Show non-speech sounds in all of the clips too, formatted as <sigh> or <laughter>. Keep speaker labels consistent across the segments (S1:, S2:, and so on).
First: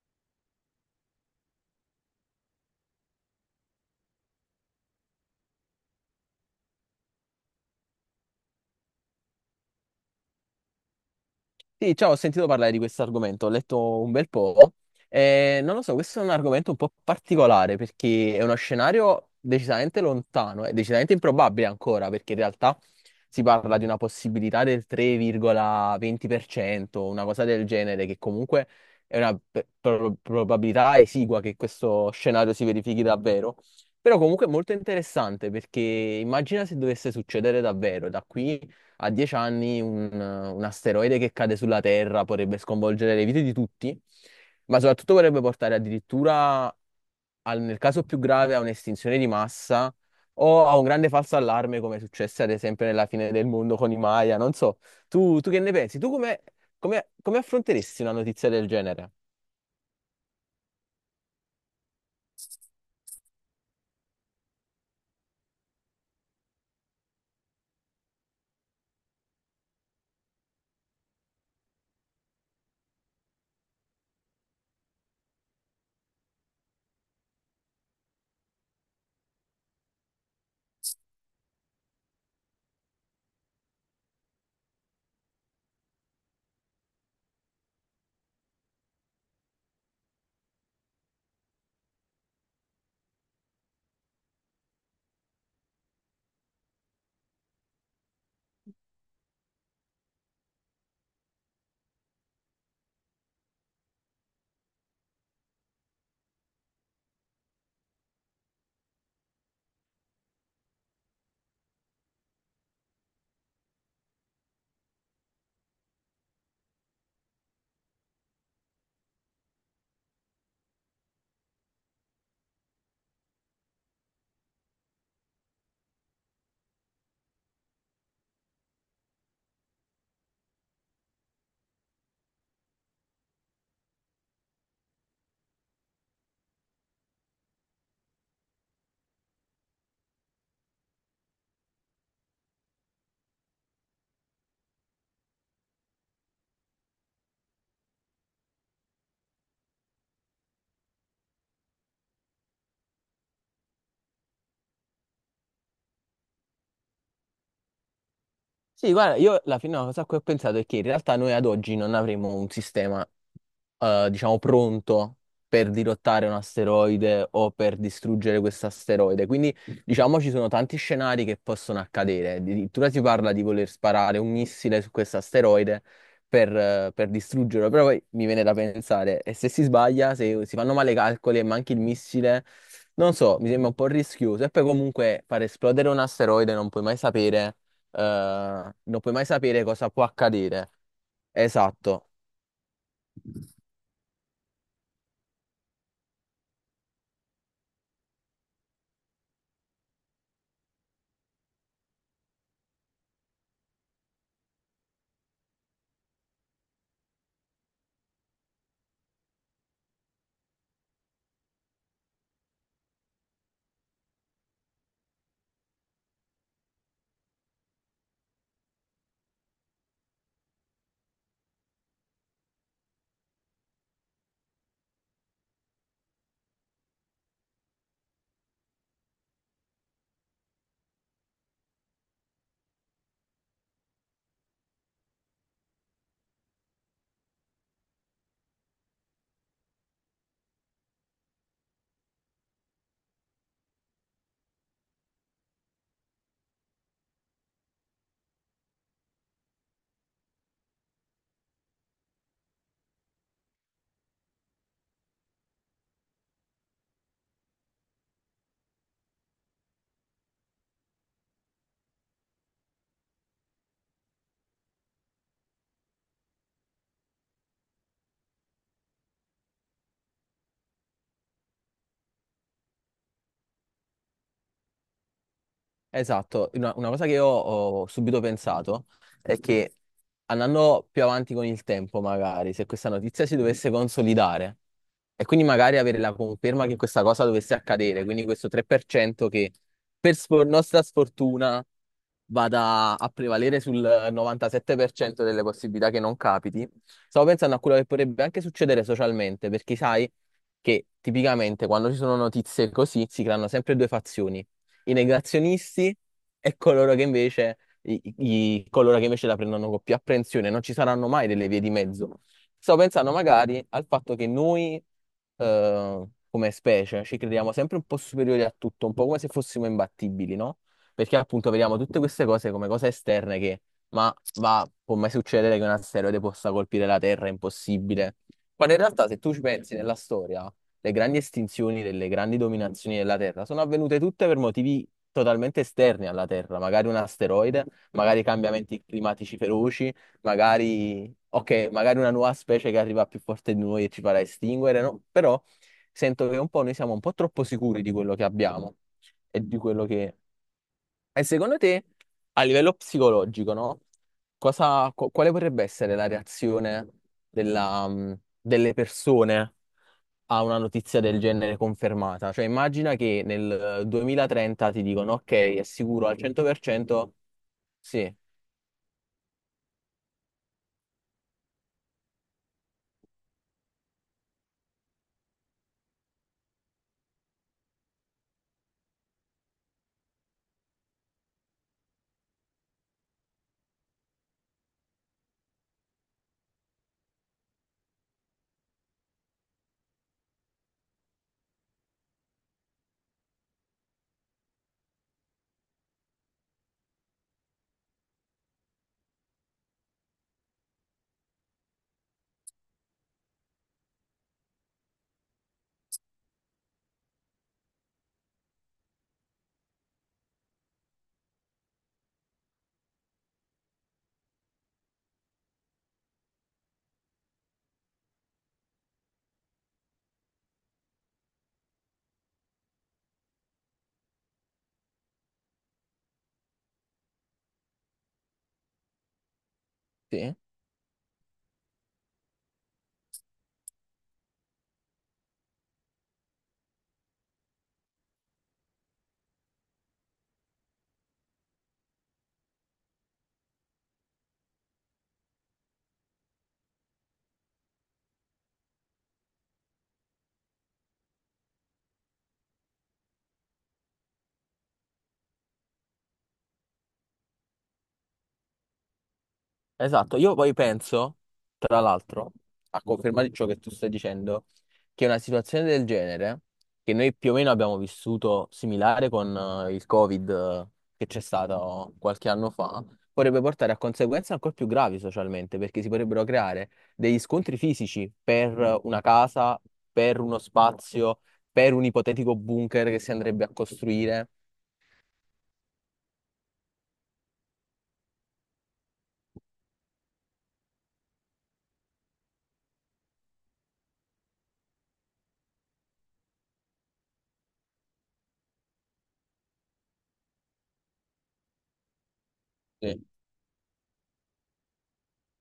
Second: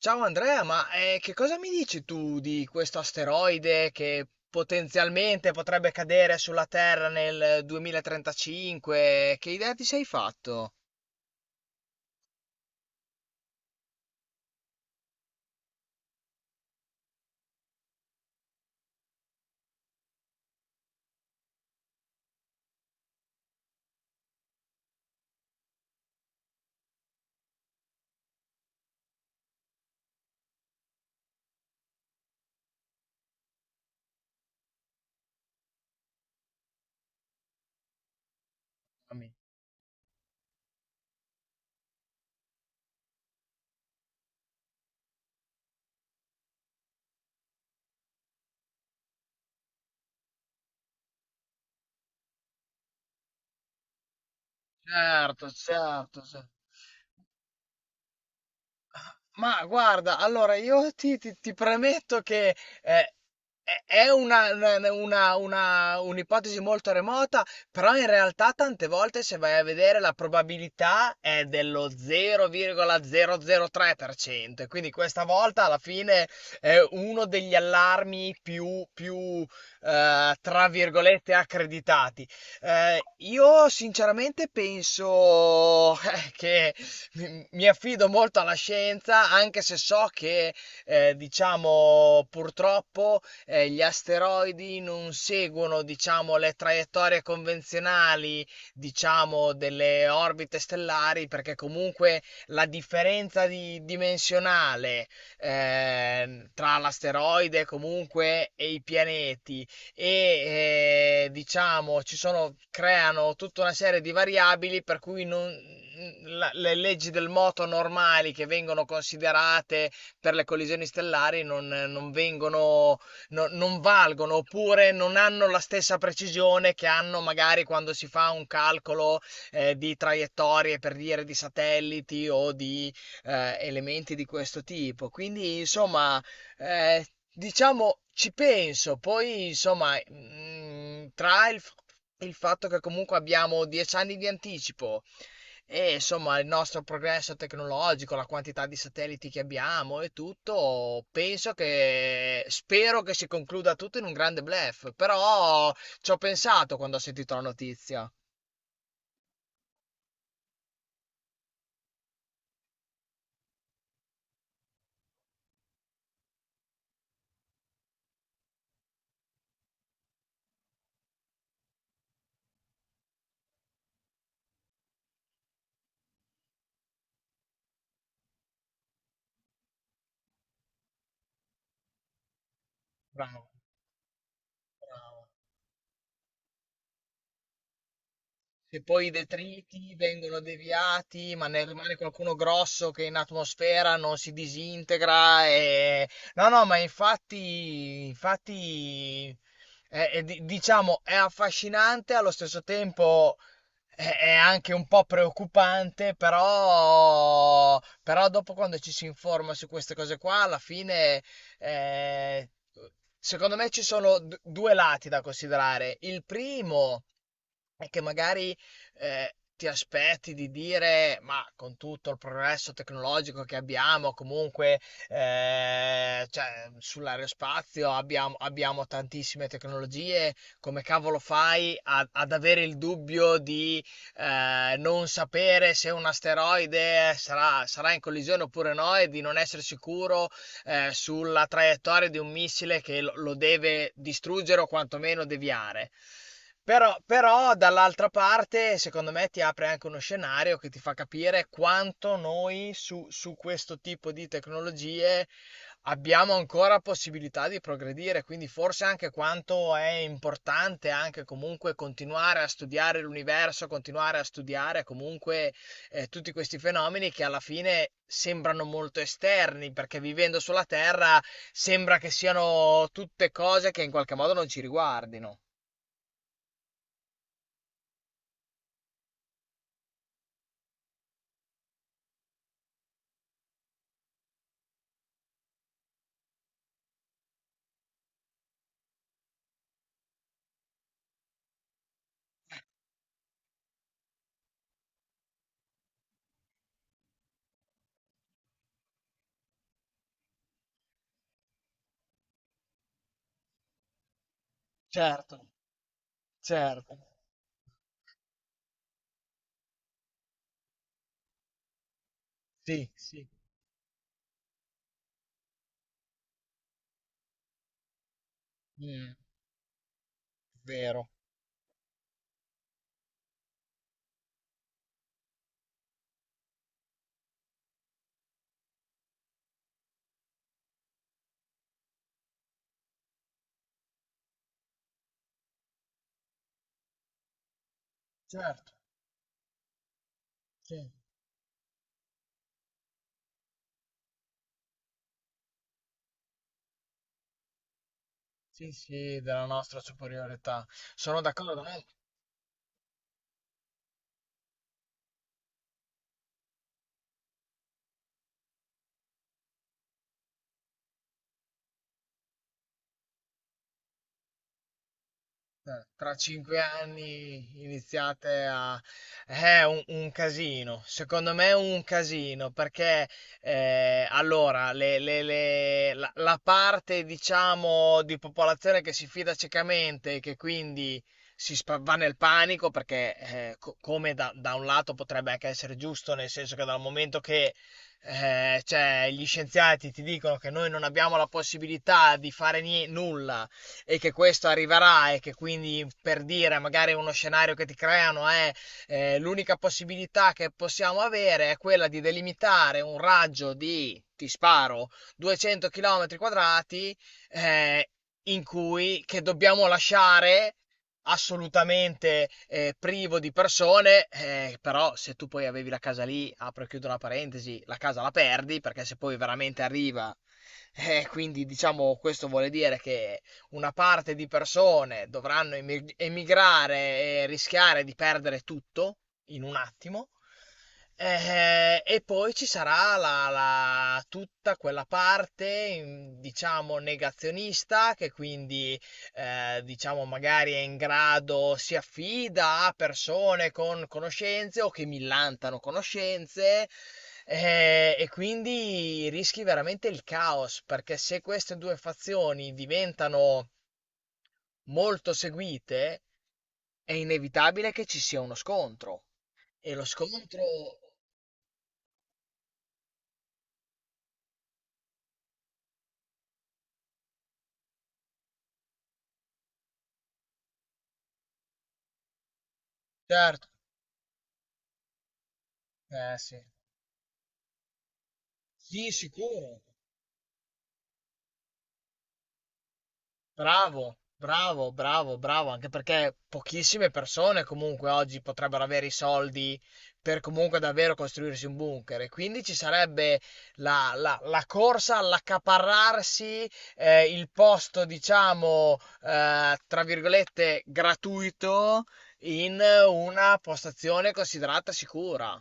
S1: Ciao Andrea, che cosa mi dici tu di questo asteroide che potenzialmente potrebbe cadere sulla Terra nel 2035? Che idea ti sei fatto?
S2: Sì, ciao, ho sentito parlare di questo argomento, ho letto un bel po'. Non lo so, questo è un argomento un po' particolare perché è uno scenario decisamente lontano e decisamente improbabile ancora, perché in realtà si parla di una possibilità del 3,20%, una cosa del genere, che comunque è una probabilità esigua che questo scenario si verifichi davvero. Però comunque è molto interessante perché immagina se dovesse succedere davvero da qui a 10 anni un asteroide che cade sulla Terra potrebbe sconvolgere le vite di tutti, ma soprattutto potrebbe portare addirittura, nel caso più grave, a un'estinzione di massa o a un grande falso allarme, come successe ad esempio nella fine del mondo con i Maya. Non so,
S1: Certo,
S2: tu che ne pensi? Tu
S1: certo,
S2: come,
S1: certo.
S2: come affronteresti una notizia del genere?
S1: Ma guarda, allora io ti premetto che eh, è un'ipotesi molto remota, però in realtà tante volte se vai a vedere la probabilità è dello 0,003%, quindi questa volta alla fine è uno degli allarmi tra virgolette, accreditati. Io sinceramente penso <laughs> che mi affido molto alla scienza, anche se so che, diciamo, purtroppo gli asteroidi non seguono, diciamo, le traiettorie convenzionali, diciamo, delle orbite stellari, perché comunque la dimensionale tra l'asteroide comunque e i pianeti diciamo ci sono, creano tutta una serie di variabili per cui le leggi del moto normali che vengono considerate per le collisioni stellari non, non vengono, no- non valgono, oppure non hanno la stessa precisione che hanno magari quando si fa un calcolo di traiettorie, per dire, di satelliti o di elementi di questo tipo. Quindi, insomma, eh, diciamo, ci penso, poi insomma, il fatto che comunque abbiamo 10 anni di anticipo e insomma il nostro progresso tecnologico, la quantità di satelliti che abbiamo e tutto, penso che spero che si concluda tutto in un grande bluff, però ci ho pensato quando ho sentito la notizia.
S2: Sì, guarda, io alla fine una cosa a cui ho pensato è che in realtà noi ad oggi non avremo un sistema, diciamo, pronto per dirottare un asteroide o per distruggere questo asteroide. Quindi, diciamo, ci sono tanti scenari che possono accadere. Addirittura si parla di voler sparare un missile su questo asteroide per distruggerlo. Però poi mi viene da pensare, e se si sbaglia, se si fanno male i calcoli e manchi il missile, non so, mi
S1: Bravo,
S2: sembra un po' rischioso. E poi comunque
S1: bravo.
S2: far esplodere un asteroide non puoi mai sapere
S1: Se
S2: non
S1: poi i
S2: puoi mai sapere cosa
S1: detriti
S2: può
S1: vengono
S2: accadere.
S1: deviati, ma ne rimane
S2: Esatto.
S1: qualcuno grosso che in atmosfera non si disintegra. E... No, no, ma infatti, infatti diciamo, è affascinante, allo stesso tempo è anche un po' preoccupante, però, però dopo quando ci si informa su queste cose qua, alla fine... eh, Secondo me ci sono due lati da considerare. Il primo e che magari ti aspetti di dire, ma con tutto il progresso tecnologico che abbiamo, comunque cioè, sull'aerospazio abbiamo tantissime tecnologie, come cavolo fai ad avere il dubbio di non sapere se un asteroide sarà in collisione oppure no, e di non essere sicuro sulla traiettoria di un missile che lo deve distruggere o quantomeno deviare. Però, però dall'altra parte, secondo me, ti apre anche uno scenario che ti fa capire quanto noi su questo tipo di tecnologie abbiamo ancora possibilità di progredire, quindi forse anche quanto è importante anche comunque continuare a studiare l'universo, continuare a studiare comunque tutti questi fenomeni che alla fine sembrano molto esterni, perché vivendo sulla Terra sembra che siano tutte cose che in qualche modo non ci riguardino.
S2: Esatto, una cosa che io ho subito pensato è che andando più avanti con il tempo, magari, se questa notizia si dovesse consolidare e quindi magari avere la conferma che questa cosa dovesse accadere, quindi questo 3% che nostra sfortuna vada a prevalere sul 97% delle possibilità che non capiti, stavo pensando a quello che potrebbe anche succedere socialmente, perché sai che tipicamente quando ci sono notizie così si creano sempre due fazioni, i
S1: Certo,
S2: negazionisti e
S1: certo.
S2: coloro che invece, coloro che invece la prendono con più apprensione. Non ci saranno mai delle vie di mezzo. Stavo
S1: Sì,
S2: pensando
S1: sì.
S2: magari al fatto che noi, eh, come specie, ci crediamo sempre un po' superiori a tutto, un po'
S1: Mm,
S2: come se fossimo imbattibili, no?
S1: vero.
S2: Perché appunto vediamo tutte queste cose come cose esterne che, ma va, può mai succedere che un asteroide possa colpire la Terra, è impossibile. Quando in realtà, se tu ci pensi nella storia, le grandi estinzioni delle grandi dominazioni della Terra sono avvenute tutte per motivi totalmente esterni alla Terra, magari un asteroide, magari
S1: Certo.
S2: cambiamenti climatici feroci,
S1: Sì.
S2: magari, ok, magari una nuova specie che arriva più forte di noi e ci farà estinguere, no? Però sento che un po' noi siamo un po' troppo sicuri di quello che
S1: Sì,
S2: abbiamo
S1: sì,
S2: e
S1: della
S2: di
S1: nostra
S2: quello che
S1: superiorità. Sono
S2: e secondo
S1: d'accordo, no?
S2: te, a livello psicologico, no? Cosa, quale potrebbe essere la reazione della, delle persone a una notizia del genere confermata? Cioè, immagina che nel 2030 ti dicono, ok, è sicuro
S1: Tra
S2: al
S1: cinque
S2: 100%,
S1: anni
S2: sì,
S1: iniziate a... È un casino, secondo me è un casino, perché allora la parte, diciamo, di popolazione che si fida ciecamente e che quindi va nel panico, perché come da un lato potrebbe anche essere giusto, nel senso che dal momento che cioè, gli scienziati ti dicono che noi non abbiamo la possibilità di fare nulla, e che questo arriverà, e che quindi per dire magari uno scenario che ti creano è l'unica possibilità che possiamo avere è quella di delimitare un raggio di, ti sparo, 200 km quadrati, eh, in cui che dobbiamo lasciare assolutamente privo di persone. Eh, però se tu poi avevi la casa lì, apro e chiudo una parentesi, la casa la perdi perché se poi veramente arriva, quindi diciamo, questo vuole dire che una parte di persone dovranno emigrare e rischiare di perdere tutto in un attimo.
S2: sì.
S1: E poi ci sarà tutta quella parte, diciamo, negazionista, che quindi diciamo, magari è in grado, si affida a persone con conoscenze o che millantano conoscenze. Eh, e quindi rischi veramente il caos, perché se queste due fazioni diventano molto seguite, è inevitabile che ci sia uno scontro. E lo
S2: Esatto, io
S1: scontro,
S2: poi penso, tra l'altro, a conferma di ciò che tu stai dicendo, che una situazione del genere, che noi più o meno abbiamo vissuto similare con il Covid, che c'è stato qualche anno fa, potrebbe
S1: certo.
S2: portare a conseguenze ancora più gravi socialmente, perché si
S1: Eh
S2: potrebbero
S1: sì,
S2: creare degli scontri fisici per
S1: sì,
S2: una
S1: sicuro.
S2: casa, per uno spazio, per un ipotetico bunker che si andrebbe a
S1: Bravo,
S2: costruire.
S1: bravo, bravo, bravo, anche perché pochissime persone comunque oggi potrebbero avere i soldi per comunque davvero costruirsi un bunker, e quindi ci sarebbe la corsa all'accaparrarsi il posto, diciamo, tra virgolette, gratuito in una postazione considerata sicura.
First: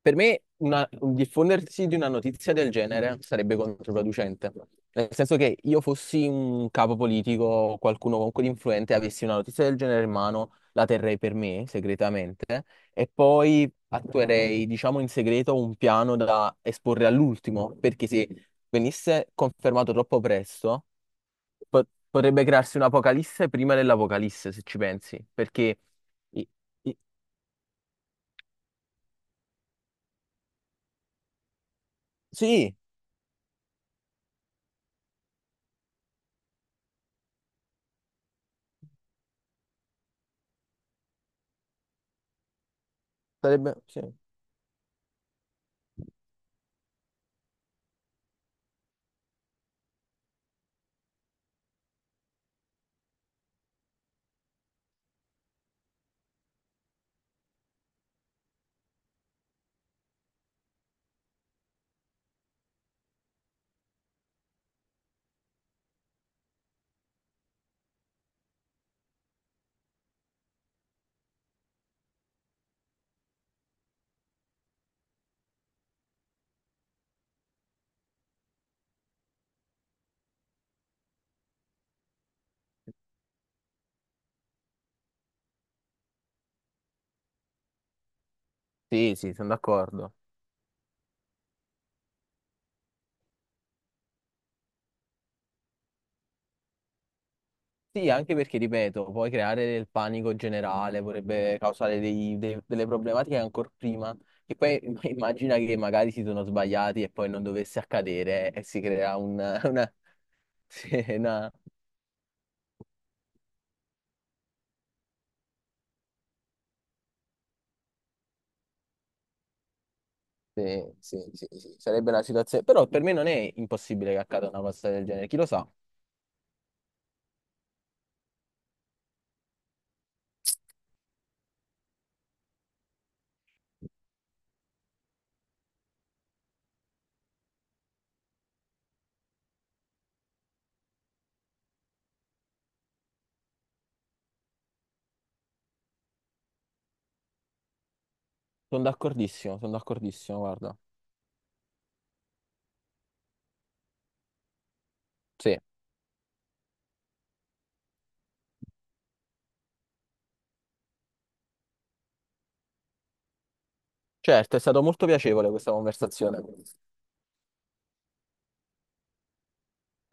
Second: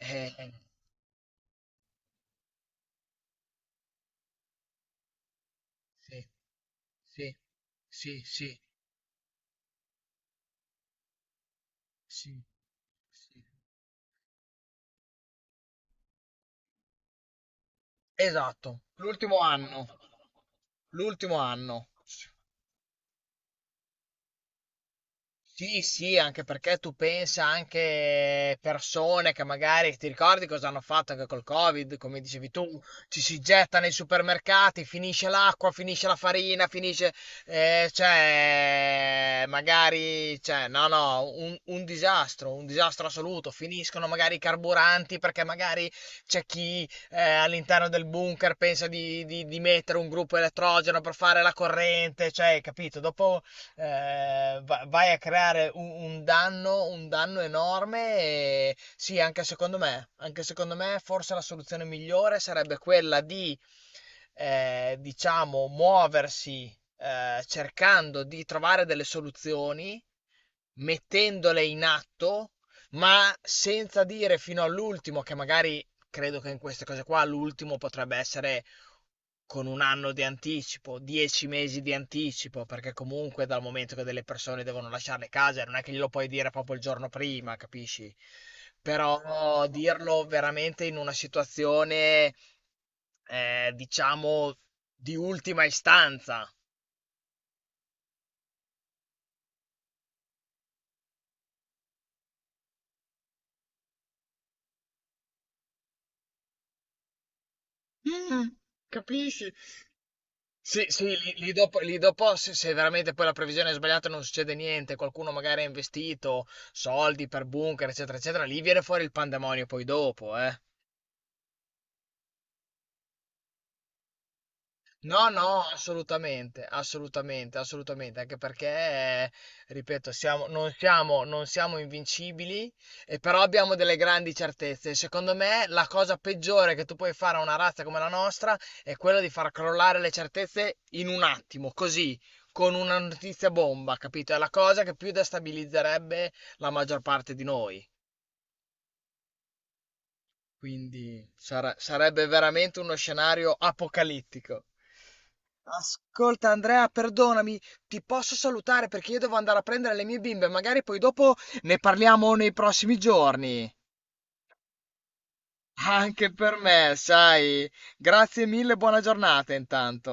S2: Per me un diffondersi di una notizia del genere sarebbe controproducente. Nel senso che io
S1: sì,
S2: fossi un capo
S1: sì,
S2: politico, o qualcuno
S1: sì,
S2: comunque di
S1: sì,
S2: influente, avessi una notizia del genere in mano, la terrei per me
S1: sì,
S2: segretamente e
S1: sì, sì.
S2: poi attuerei, diciamo, in segreto un piano da esporre all'ultimo, perché se
S1: Esatto,
S2: venisse
S1: l'ultimo anno,
S2: confermato troppo presto,
S1: l'ultimo anno.
S2: potrebbe crearsi un'apocalisse prima dell'apocalisse, se ci pensi, perché
S1: Sì, sì, anche
S2: i-
S1: perché tu
S2: i-
S1: pensa anche, persone che magari, ti ricordi cosa hanno fatto anche col Covid, come dicevi tu,
S2: sì,
S1: ci si getta nei supermercati, finisce l'acqua, finisce la farina, finisce, cioè, magari, cioè, no, no, un disastro assoluto.
S2: sarebbe sì.
S1: Finiscono magari i carburanti perché magari c'è chi all'interno del bunker pensa di, di mettere un gruppo elettrogeno per fare la corrente, cioè, capito? Dopo vai a creare un danno enorme, e sì, anche secondo me forse la soluzione migliore sarebbe quella di, diciamo, muoversi cercando di trovare delle soluzioni, mettendole in atto, ma senza dire fino all'ultimo che magari... Credo che in queste cose qua l'ultimo potrebbe essere con un anno di anticipo, 10 mesi di anticipo, perché comunque dal momento che delle persone devono lasciare le case, non è che glielo puoi dire proprio il giorno prima, capisci?
S2: Sì, sì, sono
S1: Però
S2: d'accordo.
S1: dirlo veramente in una situazione, diciamo, di ultima istanza.
S2: Sì, anche perché, ripeto, puoi creare del panico generale, potrebbe causare delle problematiche ancora prima, che poi <laughs> immagina che magari si sono sbagliati e poi non dovesse accadere
S1: Mm.
S2: e si crea un,
S1: Capisci?
S2: una... <laughs>
S1: Sì,
S2: Sì,
S1: sì, lì, lì dopo, lì dopo, se, se veramente poi la previsione è sbagliata e non succede niente, qualcuno magari ha investito soldi per bunker, eccetera, eccetera, lì viene fuori il pandemonio poi dopo, eh.
S2: sì, sì, sì, sì, sarebbe una situazione... Però per me non è impossibile che accada una cosa del genere,
S1: No,
S2: chi lo
S1: no,
S2: sa?
S1: assolutamente, assolutamente, assolutamente, anche perché, ripeto, non non siamo invincibili, e però abbiamo delle grandi certezze. Secondo me, la cosa peggiore che tu puoi fare a una razza come la nostra è quella di far crollare le certezze in un attimo, così, con una notizia bomba, capito? È la cosa che più destabilizzerebbe la maggior parte di noi.
S2: Sono d'accordissimo, guarda.
S1: Quindi sarebbe veramente uno scenario apocalittico.
S2: Sì,
S1: Ascolta Andrea, perdonami, ti posso salutare perché io devo andare a prendere le mie bimbe, magari poi dopo ne parliamo nei prossimi giorni.
S2: certo, è stato molto piacevole questa
S1: Anche
S2: conversazione.
S1: per me, sai. Grazie mille, buona giornata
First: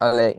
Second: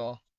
S2: A lei.